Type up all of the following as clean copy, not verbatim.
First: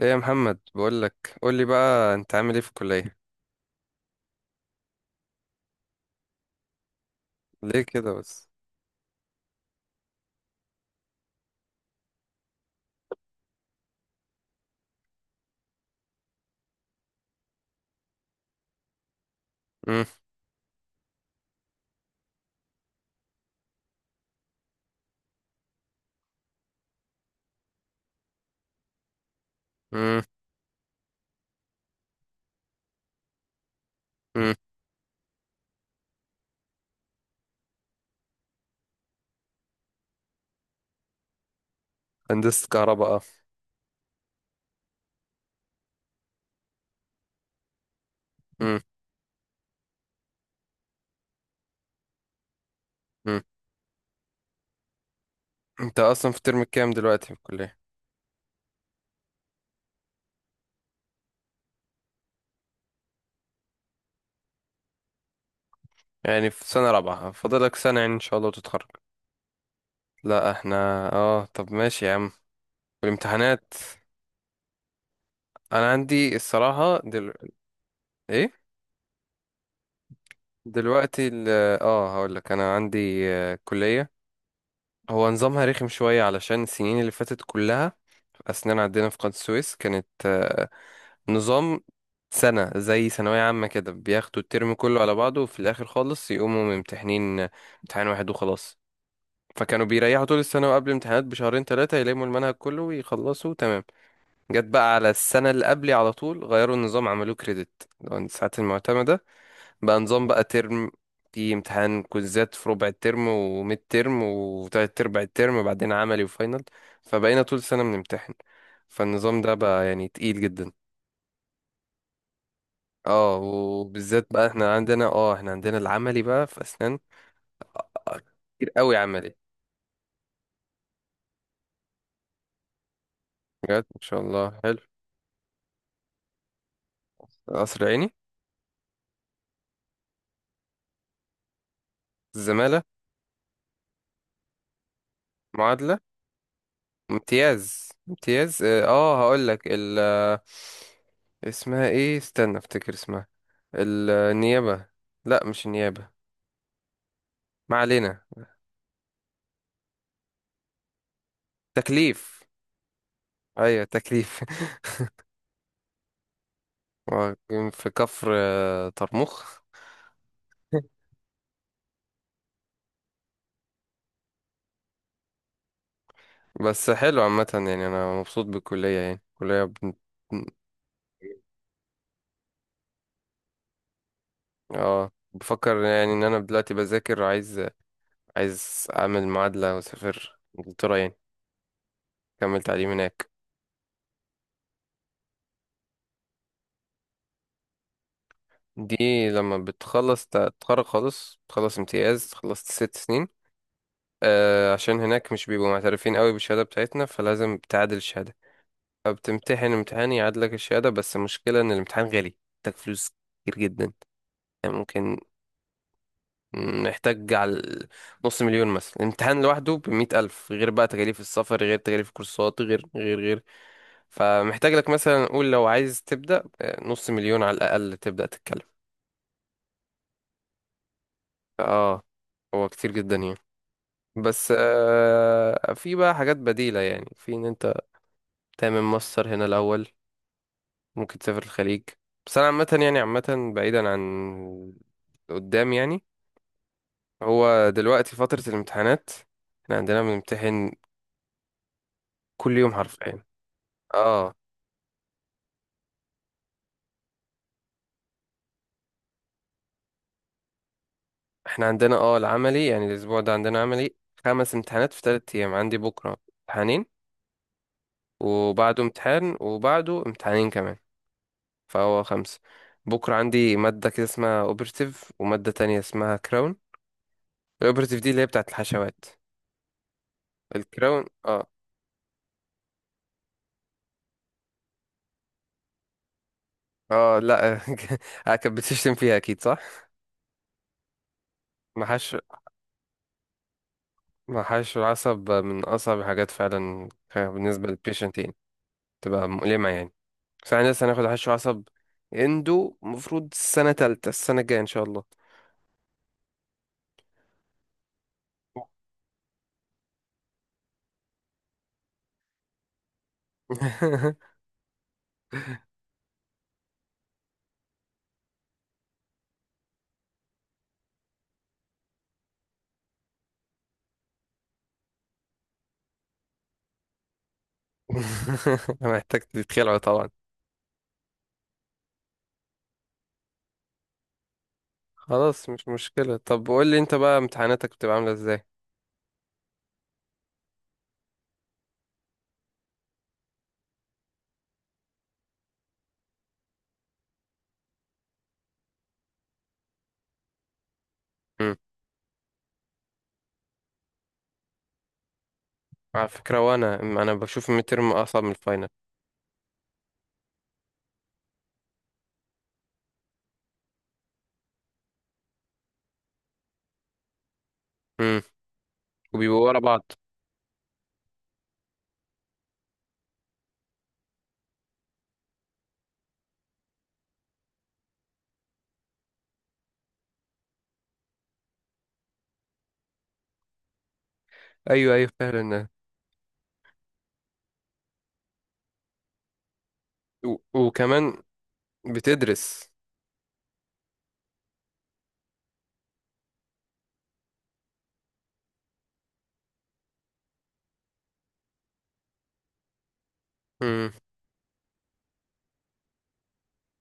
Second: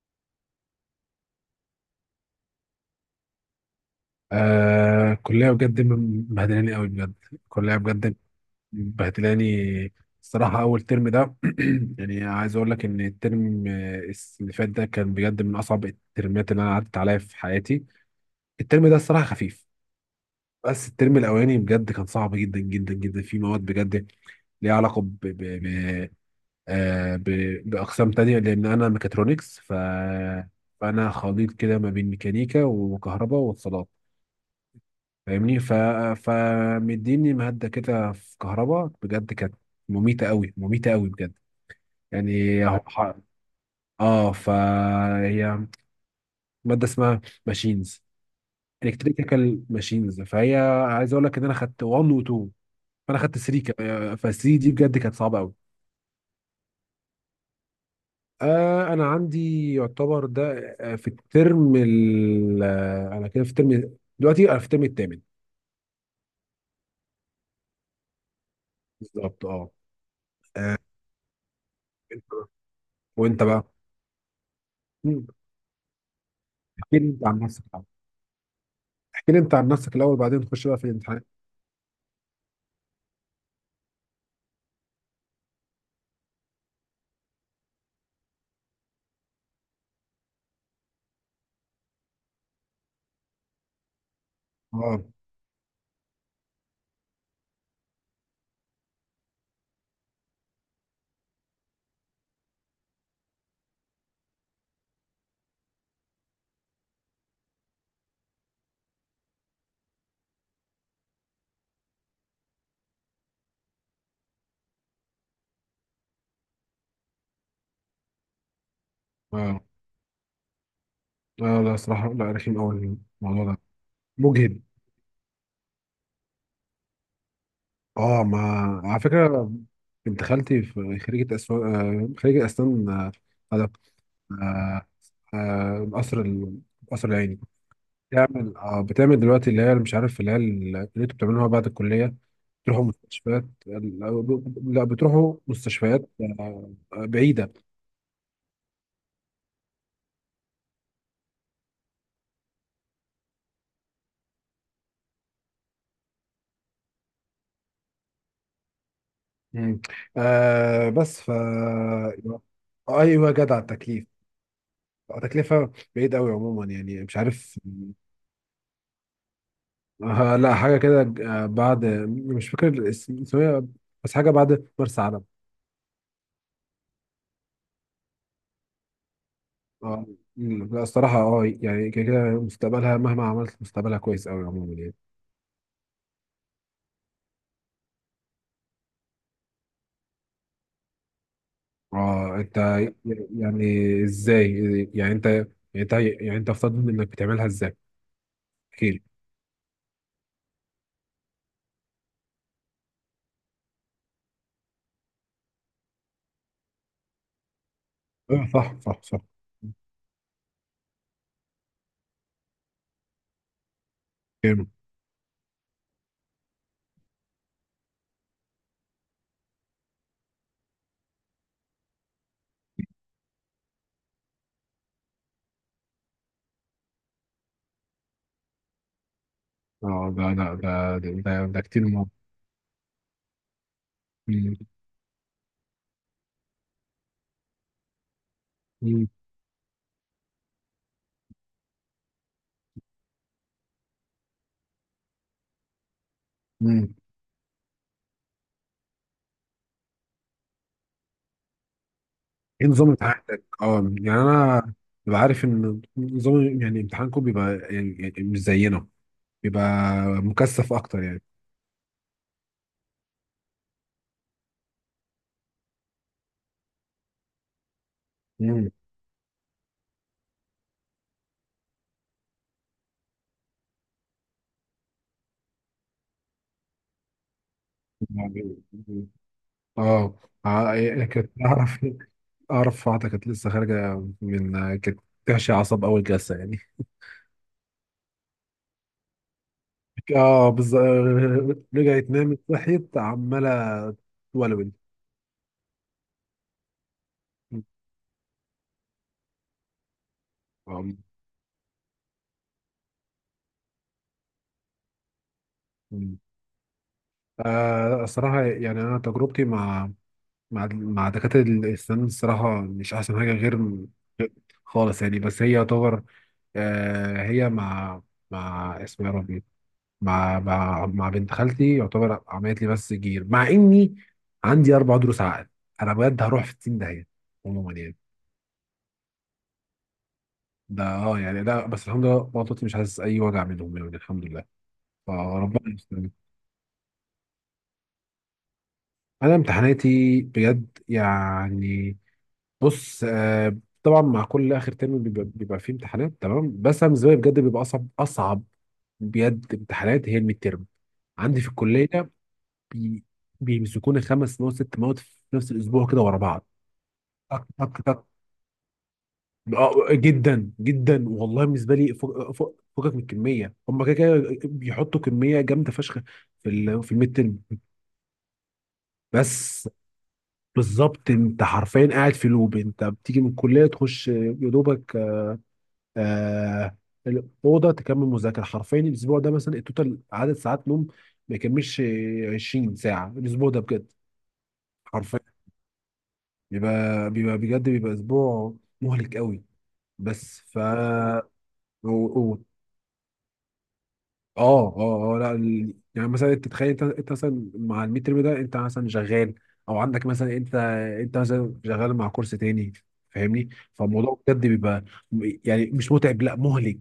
ايه يا محمد، بقول لك قول لي بقى، انت عامل ايه في الكليه؟ كلية بجد مبهدلاني قوي بجد. كلية ليه كده بجد بس؟ مبهدلاني. الصراحة أول ترم ده، يعني عايز أقول لك إن الترم اللي فات ده كان بجد من أصعب الترمات اللي أنا عدت عليها في حياتي. الترم ده الصراحة خفيف، امم. بس الترم الأولاني بجد كان صعب جدا جدا جدا في مواد بجد ليها علاقة آه ب... بأقسام تانية، لأن أنا ميكاترونكس، امم. فأنا خليط كده ما بين ميكانيكا وكهرباء واتصالات. امم. فاهمني؟ فمديني مهدة كده في كهرباء، بجد كانت مميتة قوي، مميتة قوي بجد. يعني هندسه هو معاك كهرباء ح- اه. اه فهي مادة اسمها ماشينز، امم. الكتريكال ماشينز، فهي، عايز اقول لك ان انا خدت 1 و 2، فانا خدت امم. 3 كمان، ف 3 دي بجد كانت صعبة قوي. انت اصلا في الترم الكام دلوقتي في الكليه؟ انا عندي يعتبر ده، في الترم ال آه، انا كده في الترم، دلوقتي انا في الترم الثامن. يعني في سنه رابعه، فاضلك سنه يعني ان شاء الله وتتخرج. بالظبط. اه لا احنا. آه، اه، طب ماشي يا عم. وانت بقى؟ والامتحانات؟ مم. انا عندي الصراحه احكي لي انت عن نفسك ايه، احكي لي انت عن نفسك الاول، بعدين نخش بقى في الامتحان. دلوقتي اه، هقول لك انا عندي كليه. هو نظامها رخم شويه علشان السنين اللي فاتت كلها اسنان، عندنا في قناة السويس كانت نظام سنة زي ثانوية عامة، كده بياخدوا الترم كله اه على بعضه وفي الآخر خالص يقوموا ممتحنين امتحان واحد وخلاص. فكانوا بيريحوا طول السنة، وقبل امتحانات بشهرين ثلاثة يلموا المنهج كله ويخلصوا تمام. جت بقى على السنة اللي قبلي، على طول غيروا النظام، عملوه كريدت الساعات المعتمدة، بقى نظام بقى ترم، في امتحان كوزات في ربع الترم وميد ترم وتلات أرباع الترم، بعدين عملي وفاينل. فبقينا طول السنة بنمتحن، فالنظام ده اه بقى يعني تقيل جدا. اه لا، صراحه لا، رخيم قوي اه، الموضوع ده، وبالذات بقى مجهد. احنا عندنا العملي بقى في اسنان. آه، اه ما كتير قوي على عملي. فكره، بنت خالتي في خريجه اسنان، آه خريجه اسنان آه هذا بجد ما شاء الله، حلو. آه آه قصر قصر العيني. قصر عيني. بتعمل دلوقتي اللي هي، مش عارف، اللي هي، اللي انتوا بتعملوها بعد الكليه. الزمالة. بتروحوا مستشفيات؟ لا، لا، بتروحوا معادلة. مستشفيات. بعيده. امتياز، امتياز اه. هقول لك ال آه، اسمها ايه؟ استنى افتكر اسمها النيابة. لا مش النيابة، ما علينا. مم. بس، تكليف. ايوه، أيوة، جدع ايوه التكليف. تكليف. تكلفة بعيد قوي عموما، يعني مش هو عارف. كان في كفر طرمخ. لا، حاجة كده. بعد، مش فاكر اسمها، بس حاجة بعد مرسى علم. بس حلو عامة، يعني انا مبسوط بالكلية يعني. الكلية، اه لا، الصراحة يعني كده كده، مستقبلها مهما عملت مستقبلها كويس قوي عموما يعني. اه بفكر يعني ان انا دلوقتي بذاكر، عايز اعمل معادلة واسافر انجلترا يعني، اه انت اكمل تعليم ي- هناك. يعني ازاي؟ يعني انت يعني يعني انت افترض انك بتعملها ازاي؟ احكي دي لي. لما بتخلص تتخرج خالص، تخلص امتياز، خلصت ست سنين، آه عشان هناك مش بيبقوا معترفين قوي بالشهادة بتاعتنا، فلازم تعادل الشهادة. اه صح، صح، صح. فبتمتحن امتحان يعادلك الشهادة، بس المشكلة ان الامتحان غالي، محتاج فلوس كتير جدا. كامل. يعني ممكن محتاج على نص مليون مثلا، الامتحان لوحده بمية ألف، غير بقى تكاليف السفر، غير تكاليف الكورسات، غير غير غير. فمحتاج لك مثلا، نقول لو عايز تبدأ، نص مليون على الأقل تبدأ تتكلم. اه ده ده ده كتير اه، مهم. هو كتير جدا يعني. بس مم. في بقى حاجات بديلة، يعني في ان انت تعمل مم. ماستر هنا الأول، ممكن تسافر الخليج. بس انا عامة يعني، عامة بعيدا عن قدام يعني. مم. هو دلوقتي فترة الامتحانات، احنا عندنا بنمتحن كل ايه يوم نظام حرفيا. امتحاناتك؟ اه يعني اه، انا ببقى عارف ان نظام، يعني امتحانكم بيبقى، يعني مش زينا، بيبقى مكثف اكتر يعني. احنا عندنا العملي، يعني الاسبوع ده عندنا عملي. خمس امتحانات في ثلاث ايام، عندي بكرة امتحانين، امم وبعده امتحان، وبعده امتحانين كمان. فهو خمسة. بكرة عندي مادة كده اسمها اوبرتيف، ومادة تانية اسمها كراون. الاوبرتيف دي اللي هي بتاعت الحشوات. اه الكراون يعني كنت اه. اعرف، اعرف واحده كانت لسه خارجه من، كانت تعشي عصب اول جلسه يعني. اه، لا. كانت بتشتم فيها اكيد، صح. اه بالظبط، رجعت محاش، نامت صحيت عماله تولول. محاش العصب من اصعب الحاجات فعلا. بالنسبة للبيشنتين، تبقى مؤلمة يعني. بس انا لسه آه، هناخد حشو عصب اندو، المفروض السنة تالتة السنة الجاية ان شاء الله. مم. الصراحة يعني أنا تجربتي مع دكاترة الأسنان، الصراحة مش أحسن حاجة غير خالص يعني، بس هي يعتبر، هي مع، اسمه يا ربي، مع بنت خالتي يعتبر عملت لي بس جير، مع إني عندي أربع ضروس عقل. أنا بجد هروح في 60 داهية عموما يعني. محتاج تتخلعوا طبعا. ده يعني، لا بس الحمد لله بطني مش حاسس أي وجع منهم يعني، الحمد لله. خلاص مش فربنا يستر. مشكلة. طب قول لي انت بقى، امتحاناتك بتبقى عاملة ازاي؟ أنا امتحاناتي بجد يعني، بص، طبعا مع كل اخر ترم بيبقى فيه امتحانات تمام، بس انا بالنسبه لي بجد بيبقى اصعب، اصعب بجد امتحانات هي الميد ترم، عندي في امم. الكليه. بي بيمسكوني خمس مواد ست مواد في نفس الاسبوع كده على ورا فكرة، بعض. وانا انا تك بشوف الميد تك ترم تك. اصعب من الفاينل. جدا جدا والله، بالنسبه لي فوق فوق فوقك من الكميه. هم كده كده بيحطوا كميه جامده فشخ في الميد ترم امم. وبيبقوا ورا بس. بعض. بالظبط، انت حرفيا قاعد في لوب، انت بتيجي من الكليه تخش يا دوبك آه الاوضه تكمل مذاكره. حرفيا الاسبوع ده مثلا التوتال عدد ساعات نوم ما يكملش 20 ساعه الاسبوع ده بجد. ايوه ايوه، حرفيا فعلا. بيبقى بيبقى بجد بيبقى اسبوع مهلك قوي. بس، ف وكمان و- و- بتدرس. اه اه اه لا ال- يعني مثلا انت تتخيل، انت مثلا مع الميد ترم ده، انت مثلا شغال، او عندك مثلا انت مثلا شغال مع كورس تاني. فاهمني؟ امم. فالموضوع بجد بيبقى يعني مش متعب، لا مهلك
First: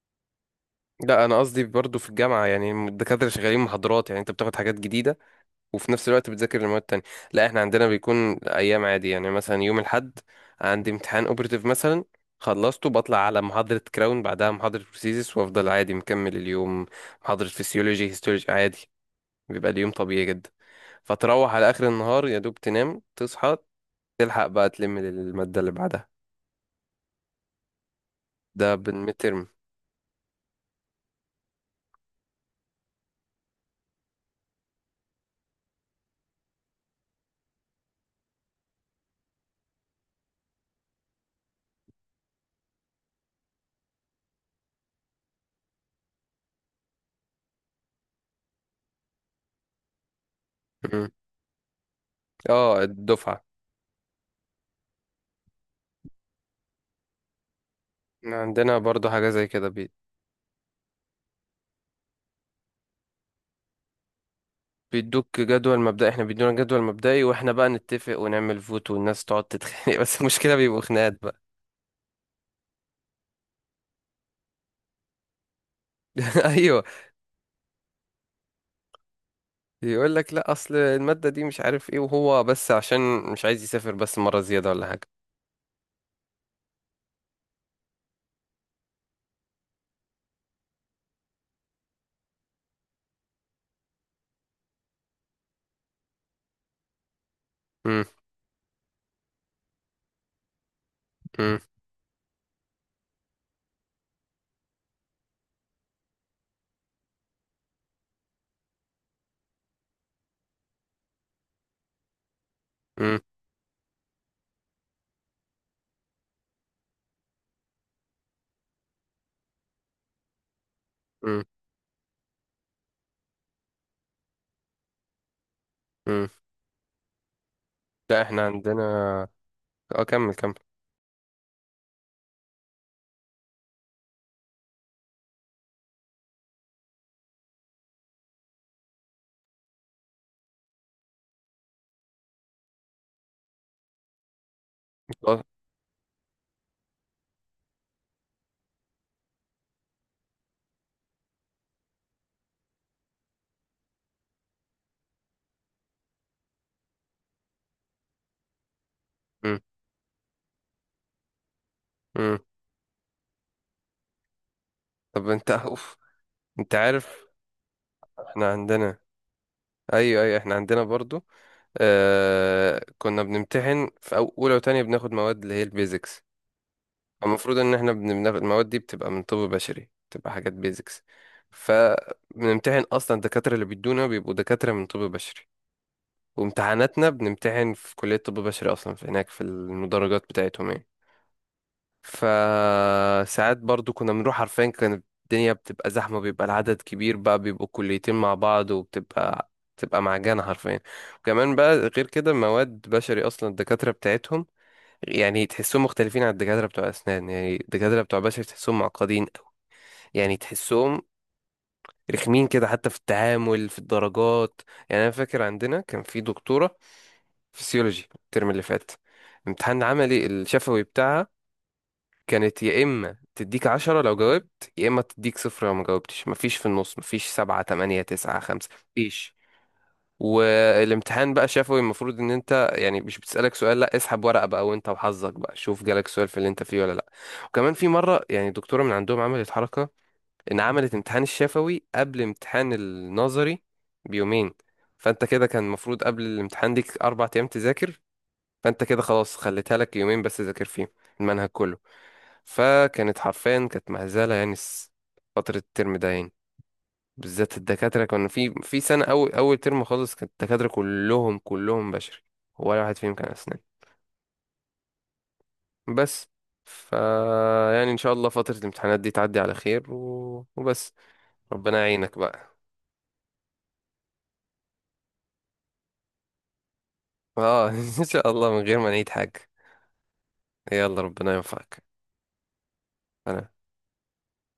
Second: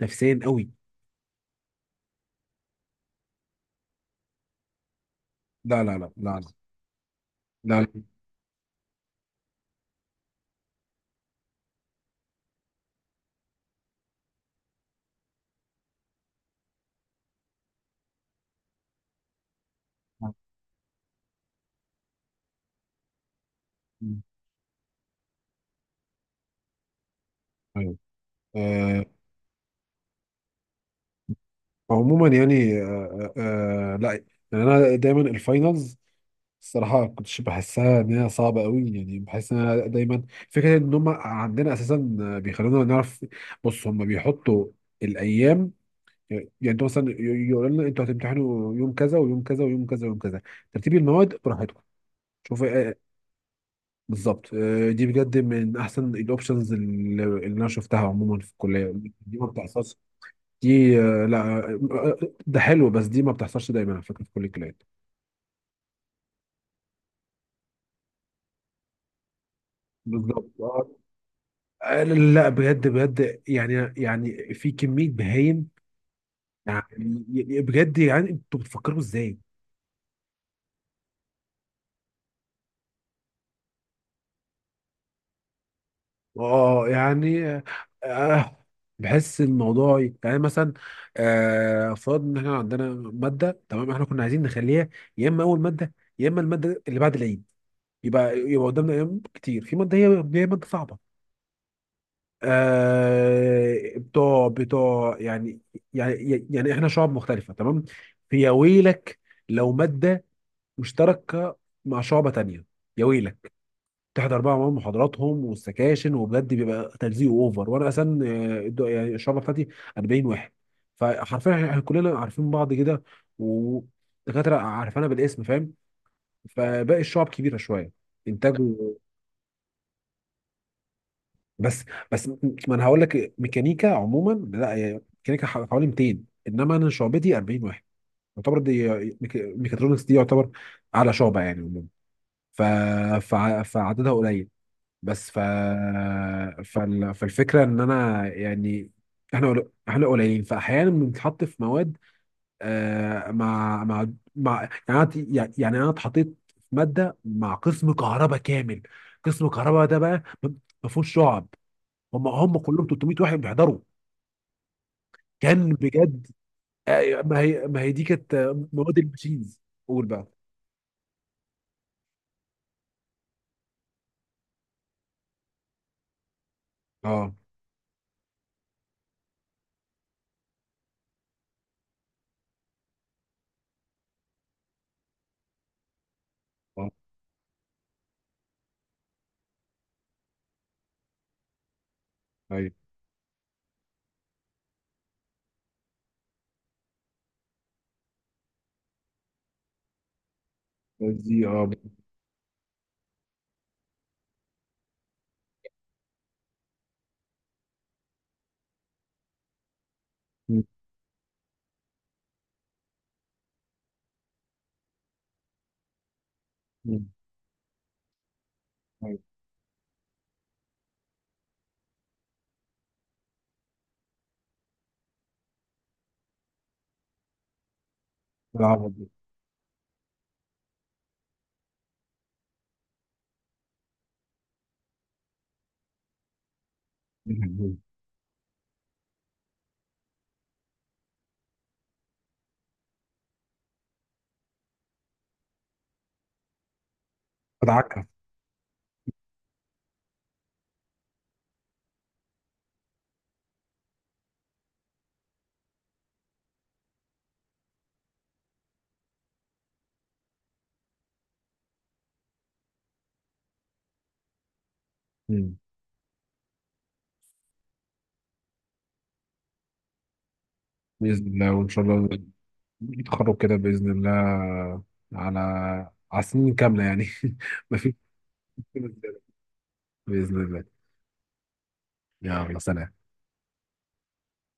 نفسيا قوي. لا انا قصدي برضو في الجامعة يعني، الدكاترة شغالين محاضرات، يعني انت بتاخد حاجات جديدة لا وفي لا نفس لا الوقت لا بتذاكر المواد التانية. لا احنا لا عندنا بيكون ايام عادي يعني. مثلا يوم الاحد عندي امتحان اوبرتيف مثلا، خلصته بطلع على محاضرة كراون، بعدها محاضرة بروسيسس، وافضل عادي مكمل اليوم، محاضرة فسيولوجي، هيستولوجي عادي، بيبقى اليوم طبيعي لا. جدا. فتروح على اخر النهار يا دوب تنام تصحى تلحق بقى تلم المادة اللي بعدها. ايوه. ده آه، بالمترم. عموما يعني، لا، يعني انا دايما الفاينلز الصراحه كنتش بحسها ان هي صعبه قوي، يعني بحس ان انا دايما، فكره ان هم عندنا اساسا بيخلونا نعرف. بص، هم بيحطوا الايام، يعني انتوا مثلا، يقولوا لنا انتوا هتمتحنوا يوم كذا ويوم كذا ويوم كذا ويوم كذا، ترتيب المواد براحتكم. شوف. اه الدفعة. بالظبط، دي بجد من احسن الاوبشنز اللي انا شفتها عموما في عندنا الكليه، برضو حاجة دي زي ما كده، بتحصلش. دي، لا، آه، ده حلو، بس دي ما بتحصلش دايما على فكره في كل الكليات. بيدوك جدول مبدئي، احنا بيدونا جدول مبدئي واحنا بقى نتفق ونعمل فوت، والناس تقعد تتخانق. بس بالظبط المشكلة بيبقوا آه. خناقات بقى. لا بجد بجد يعني، في كميه بهايم ايوه. يعني. بجد يعني انتوا بتفكروا ازاي؟ يقول لك لا، اصل المادة دي مش عارف ايه، وهو بس عشان مش عايز يسافر بس مرة زيادة ولا حاجة. اه يعني آه بحس الموضوع يعني مثلا، فرض ان احنا عندنا ماده تمام، احنا كنا عايزين نخليها يا اما اول ماده، يا اما الماده اللي بعد العيد، امم. يبقى قدامنا ايام كتير في ماده هي ماده صعبه. امم. بتوع يعني، يعني احنا شعب مختلفة تمام، فيا ويلك لو مادة مشتركة مع شعبة تانية، يا امم. ويلك، تحضر بقى معاهم محاضراتهم والسكاشن، وبجد بيبقى تلزيق اوفر. وانا اصلا، يعني الشعبة بتاعتي 40 واحد، امم. فحرفيا احنا كلنا عارفين بعض كده ودكاترة عارفانا بالاسم. فاهم؟ امم. فباقي الشعب كبيرة شوية. لا احنا انتاجه، عندنا، اه كمل كمل. بس بس، ما انا هقول لك، ميكانيكا عموما، لا هي ميكانيكا حوالي 200، انما انا شعبتي 40 واحد يعتبر. دي ميكاترونكس دي يعتبر اعلى شعبه يعني عموما. ف فعددها قليل، بس ف اه. فالفكره ان انا يعني، احنا، احنا قليلين، فاحيانا بنتحط في مواد آه مع مع مع، يعني انا، انا اتحطيت في ماده مع قسم كهرباء كامل. قسم امم. كهرباء ده بقى، ما فيهوش شعب، هم امم. هم كلهم 300 واحد بيحضروا. طب انت، كان اوف. بجد، انت عارف ما هي دي كانت احنا مواد عندنا. الماشينز. قول ايوه بقى. ايوه احنا عندنا برضو آه، كنا بنمتحن اولى وتانية بناخد مواد اللي هي البيزكس. اه المفروض ان احنا بناخد المواد دي، بتبقى من طب بشري، بتبقى حاجات بيزكس. فبنمتحن اصلا، الدكاتره اللي بيدونا بيبقوا دكاتره من طب بشري، اه وامتحاناتنا بنمتحن في كليه طب بشري اصلا، في هناك في المدرجات بتاعتهم يعني. ايوه، فساعات برضو كنا بنروح عارفين كانت الدنيا بتبقى زحمه، بيبقى العدد كبير بقى، بيبقوا كليتين مع بعض، وبتبقى معجنه حرفيا. بس دي وكمان بقى غير كده مواد بشري، اصلا الدكاتره بتاعتهم يعني تحسهم مختلفين عن الدكاترة بتوع أسنان. يعني الدكاترة بتوع بشر تحسهم معقدين أوي، يعني مم، تحسهم رخمين كده حتى في التعامل في الدرجات. يعني أنا فاكر عندنا كان في دكتورة مم، فسيولوجي الترم اللي فات، أيوة. امتحان عملي الشفوي بتاعها كانت يا إما تديك عشرة لو جاوبت، يا إما تديك صفر لو ما جاوبتش، مفيش في النص، مفيش سبعة تمانية تسعة خمسة، العبط دي. مفيش. والامتحان بقى شفوي، المفروض ان انت يعني مش بتسألك سؤال، لا اسحب ورقة بقى وانت وحظك، بقى شوف جالك سؤال في اللي انت فيه ولا لا. وكمان مم. في مرة يعني دكتورة من عندهم عملت حركة، ان عملت امتحان الشفوي قبل امتحان النظري بيومين. فانت كده كان المفروض قبل الامتحان ليك اربع ايام تذاكر، ادعكها. فانت كده خلاص خليتها لك يومين بس ذاكر فيهم المنهج كله. فكانت حرفيا كانت مهزلة يعني. فترة الترم ده يعني، بالذات الدكاترة كانوا في سنة أول أول ترم خالص، كانت الدكاترة كلهم كلهم بشري، ولا واحد فيهم كان أسنان. مم. بس ف يعني إن شاء الله فترة الامتحانات دي تعدي على خير، وبس. باذن الله، وان ربنا شاء يعينك الله بقى. يتخرج كده باذن الله، على على سنين كامله يعني. اه ما فيش إن شاء الله من غير ما مشكلة نعيد زيادة. حاجة. باذن الله. يلا ربنا ينفعك. يلا، سلام. أنا